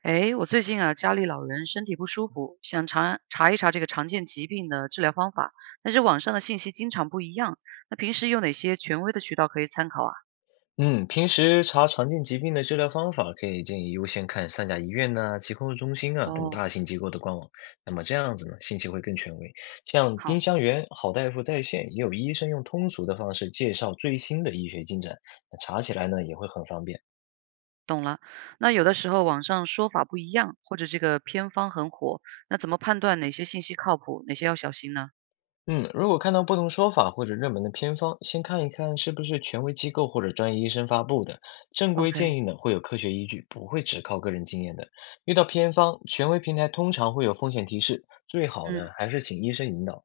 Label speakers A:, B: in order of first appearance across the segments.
A: 哎，我最近啊，家里老人身体不舒服，想查一查这个常见疾病的治疗方法，但是网上的信息经常不一样。那平时有哪些权威的渠道可以参考啊？
B: 嗯，平时查常见疾病的治疗方法，可以建议优先看三甲医院呐、疾控中心啊等
A: 哦，
B: 大型机构的官网。那么这样子呢，信息会更权威。像丁
A: 好，
B: 香园、好大夫在线，也有医生用通俗的方式介绍最新的医学进展，那查起来呢也会很方便。
A: 懂了。那有的时候网上说法不一样，或者这个偏方很火，那怎么判断哪些信息靠谱，哪些要小心呢
B: 嗯，如果看到不同说法或者热门的偏方，先看一看是不是权威机构或者专业医生发布的。正规
A: ？OK，
B: 建议呢，会有科学依据，不会只靠个人经验的。遇到偏方，权威平台通常会有风险提示，最好
A: 嗯，
B: 呢还是请医生引导。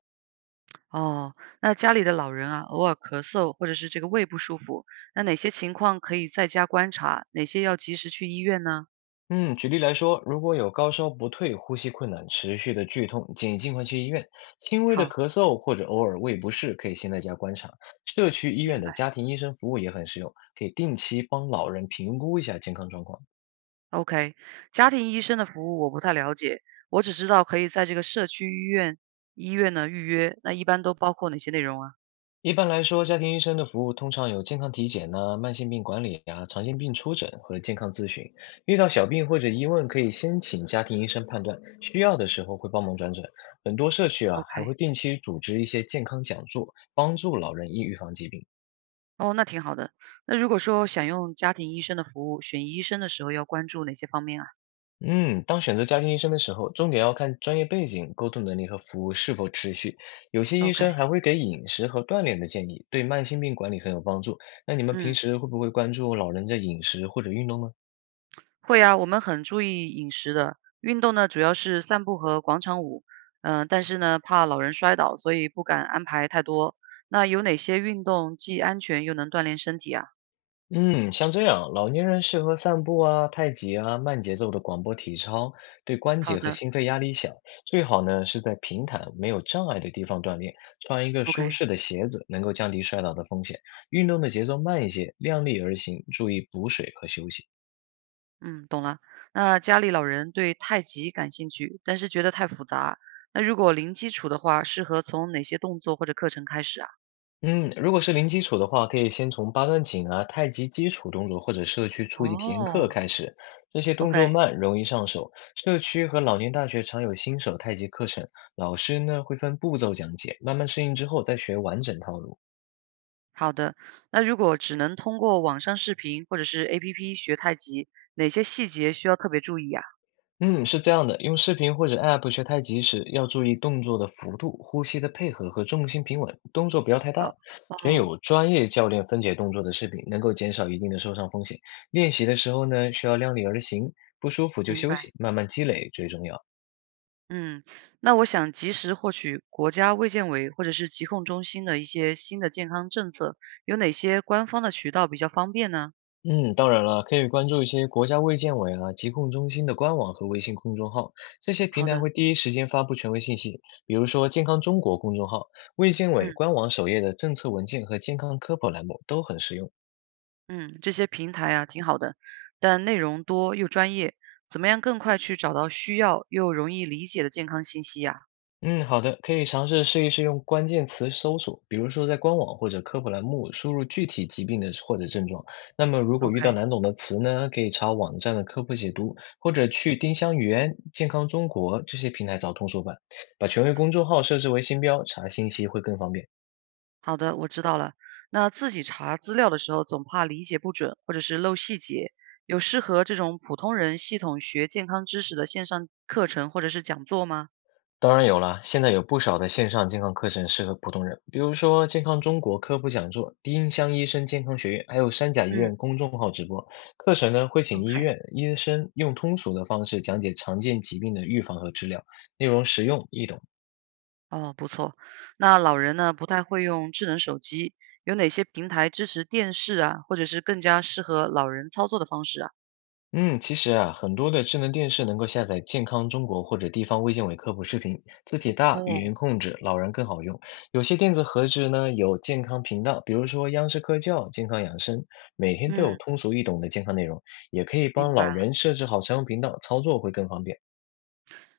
A: 哦，那家里的老人啊，偶尔咳嗽或者是这个胃不舒服，那哪些情况可以在家观察，哪些要及时去医院呢？
B: 嗯，举例来说，如果有高烧不退、呼吸困难、持续的剧痛，建议尽快去医院。轻微的
A: 好，
B: 咳嗽或者偶尔胃不适，可以先在家观察。社区医院
A: 明白。
B: 的家庭医生服务也很实用，可以定期帮老人评估一下健康状况。
A: OK，家庭医生的服务我不太了解，我只知道可以在这个社区医院呢预约，那一般都包括哪些内容啊
B: 一般来说，家庭医生的服务通常有健康体检呐、慢性病管理呀、常见病初诊和健康咨询。遇到小病或者疑问，可以先请家庭医生判断，需要的时候会帮忙转诊。很多社区啊，还
A: ？OK，
B: 会定期组织一些健康讲座，帮助老人易预防疾病。
A: 哦，那挺好的。那如果说想用家庭医生的服务，选医生的时候要关注哪些方面啊
B: 嗯，当选择家庭医生的时候，重点要看专业背景、沟通能力和服务是否持续。有些医
A: ？OK，
B: 生还会给饮食和锻炼的建议，对慢性病管理很有帮助。那你们平
A: 嗯，
B: 时会不会关注老人的饮食或者运动呢？
A: 会啊，我们很注意饮食的，运动呢主要是散步和广场舞，嗯、但是呢怕老人摔倒，所以不敢安排太多。那有哪些运动既安全又能锻炼身体啊？
B: 嗯，像这样，老年人适合散步啊、太极啊、慢节奏的广播体操，对关
A: 好
B: 节和
A: 的
B: 心肺压力小。最好呢是在平坦、没有障碍的地方锻炼，穿一个舒
A: ，OK。
B: 适的鞋子，能够降低摔倒的风险。运动的节奏慢一些，量力而行，注意补水和休息。
A: 嗯，懂了。那家里老人对太极感兴趣，但是觉得太复杂。那如果零基础的话，适合从哪些动作或者课程开始啊？
B: 嗯，如果是零基础的话，可以先从八段锦啊、太极基础动作或者社区初级体验课
A: 哦
B: 开始，这些动
A: ，OK，
B: 作慢，容易上手。社区和老年大学常有新手太极课程，老师呢会分步骤讲解，慢慢适应之后再学完整套路。
A: 好的。那如果只能通过网上视频或者是 APP 学太极，哪些细节需要特别注意啊？
B: 嗯，是这样的，用视频或者 App 学太极时，要注意动作的幅度、呼吸的配合和重心平稳，动作不要太
A: 哦
B: 大。选
A: 哦，
B: 有专业教练分解动作的视频，能够减少一定的受伤风险。练习的时候呢，需要量力而行，不舒服就
A: 明
B: 休
A: 白。
B: 息，慢慢积累最重要。
A: 嗯，那我想及时获取国家卫健委或者是疾控中心的一些新的健康政策，有哪些官方的渠道比较方便呢？
B: 嗯，当然了，可以关注一些国家卫健委啊、疾控中心的官网和微信公众号，这些平
A: 好
B: 台
A: 的，
B: 会第一时间发布权威信息，比如说健康中国公众号、卫健委
A: 嗯。
B: 官网首页的政策文件和健康科普栏目都很实用。
A: 嗯，这些平台啊挺好的，但内容多又专业，怎么样更快去找到需要又容易理解的健康信息呀
B: 嗯，好的，可以尝试用关键词搜索，比如说在官网或者科普栏目输入具体疾病的或者症状。那么如果遇到
A: ？OK，
B: 难懂的词呢，可以查网站的科普解读，或者去丁香园、健康中国这些平台找通俗版，把权威公众号设置为星标，查信息会更方便。
A: 好的，我知道了。那自己查资料的时候，总怕理解不准或者是漏细节，有适合这种普通人系统学健康知识的线上课程或者是讲座吗？
B: 当然有啦，现在有不少的线上健康课程适合普通人，比如说健康中国科普讲座、丁香医生健康学院，还有三甲医院
A: 嗯
B: 公众号直播。课程呢会请医
A: ，OK，
B: 院医生用通俗的方式讲解常见疾病的预防和治疗，内容实用易懂。
A: 哦，不错。那老人呢，不太会用智能手机，有哪些平台支持电视啊，或者是更加适合老人操作的方式啊？
B: 嗯，其实啊，很多的智能电视能够下载健康中国或者地方卫健委科普视频，字体大、语
A: 哦，
B: 音控制，老人更好用。有些电子盒子呢有健康频道，比如说央视科教、健康养生，每天都有
A: 嗯。
B: 通俗易懂的健康内容，也可以
A: 明
B: 帮
A: 白
B: 老
A: 了，
B: 人设置好常用频道，操作会更方便。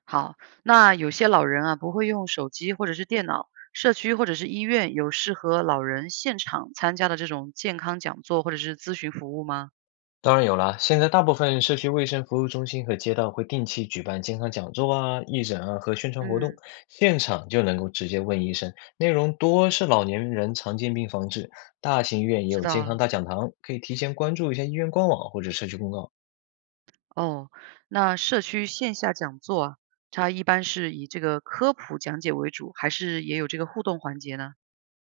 A: 好，那有些老人啊，不会用手机或者是电脑，社区或者是医院有适合老人现场参加的这种健康讲座或者是咨询服务吗？
B: 当然有啦，现在大部分社区卫生服务中心和街道会定期举办健康讲座啊、义诊啊和宣传活动，
A: 嗯，
B: 现场就能够直接问医生。内容多是老年人常见病防治，大型医院也
A: 知
B: 有
A: 道
B: 健康
A: 了。
B: 大讲堂，可以提前关注一下医院官网或者社区公告。
A: 哦，那社区线下讲座啊，它一般是以这个科普讲解为主，还是也有这个互动环节呢？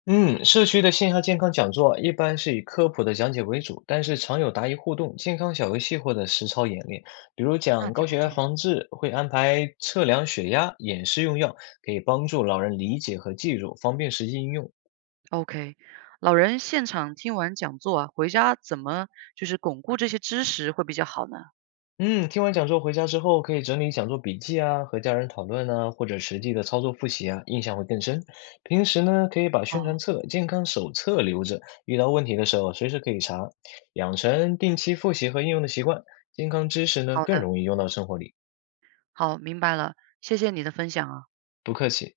B: 嗯，社区的线下健康讲座一般是以科普的讲解为主，但是常有答疑互动、健康小游戏或者实操演练。比如
A: 那
B: 讲高
A: 挺不
B: 血压
A: 错。
B: 防治，会安排测量血压、演示用药，可以帮助老人理解和记住，方便实际应用。
A: OK，老人现场听完讲座啊，回家怎么就是巩固这些知识会比较好呢？
B: 嗯，听完讲座回家之后，可以整理讲座笔记啊，和家人讨论啊，或者实际的操作复习啊，印象会更深。平时呢，可以把宣传
A: 哦，
B: 册、健康手册留着，遇到问题的时候随时可以查，养成定期复习和应用的习惯，健康知识呢
A: 好
B: 更
A: 的。
B: 容易用到生活里。
A: 好，明白了，谢谢你的分享啊。
B: 不客气。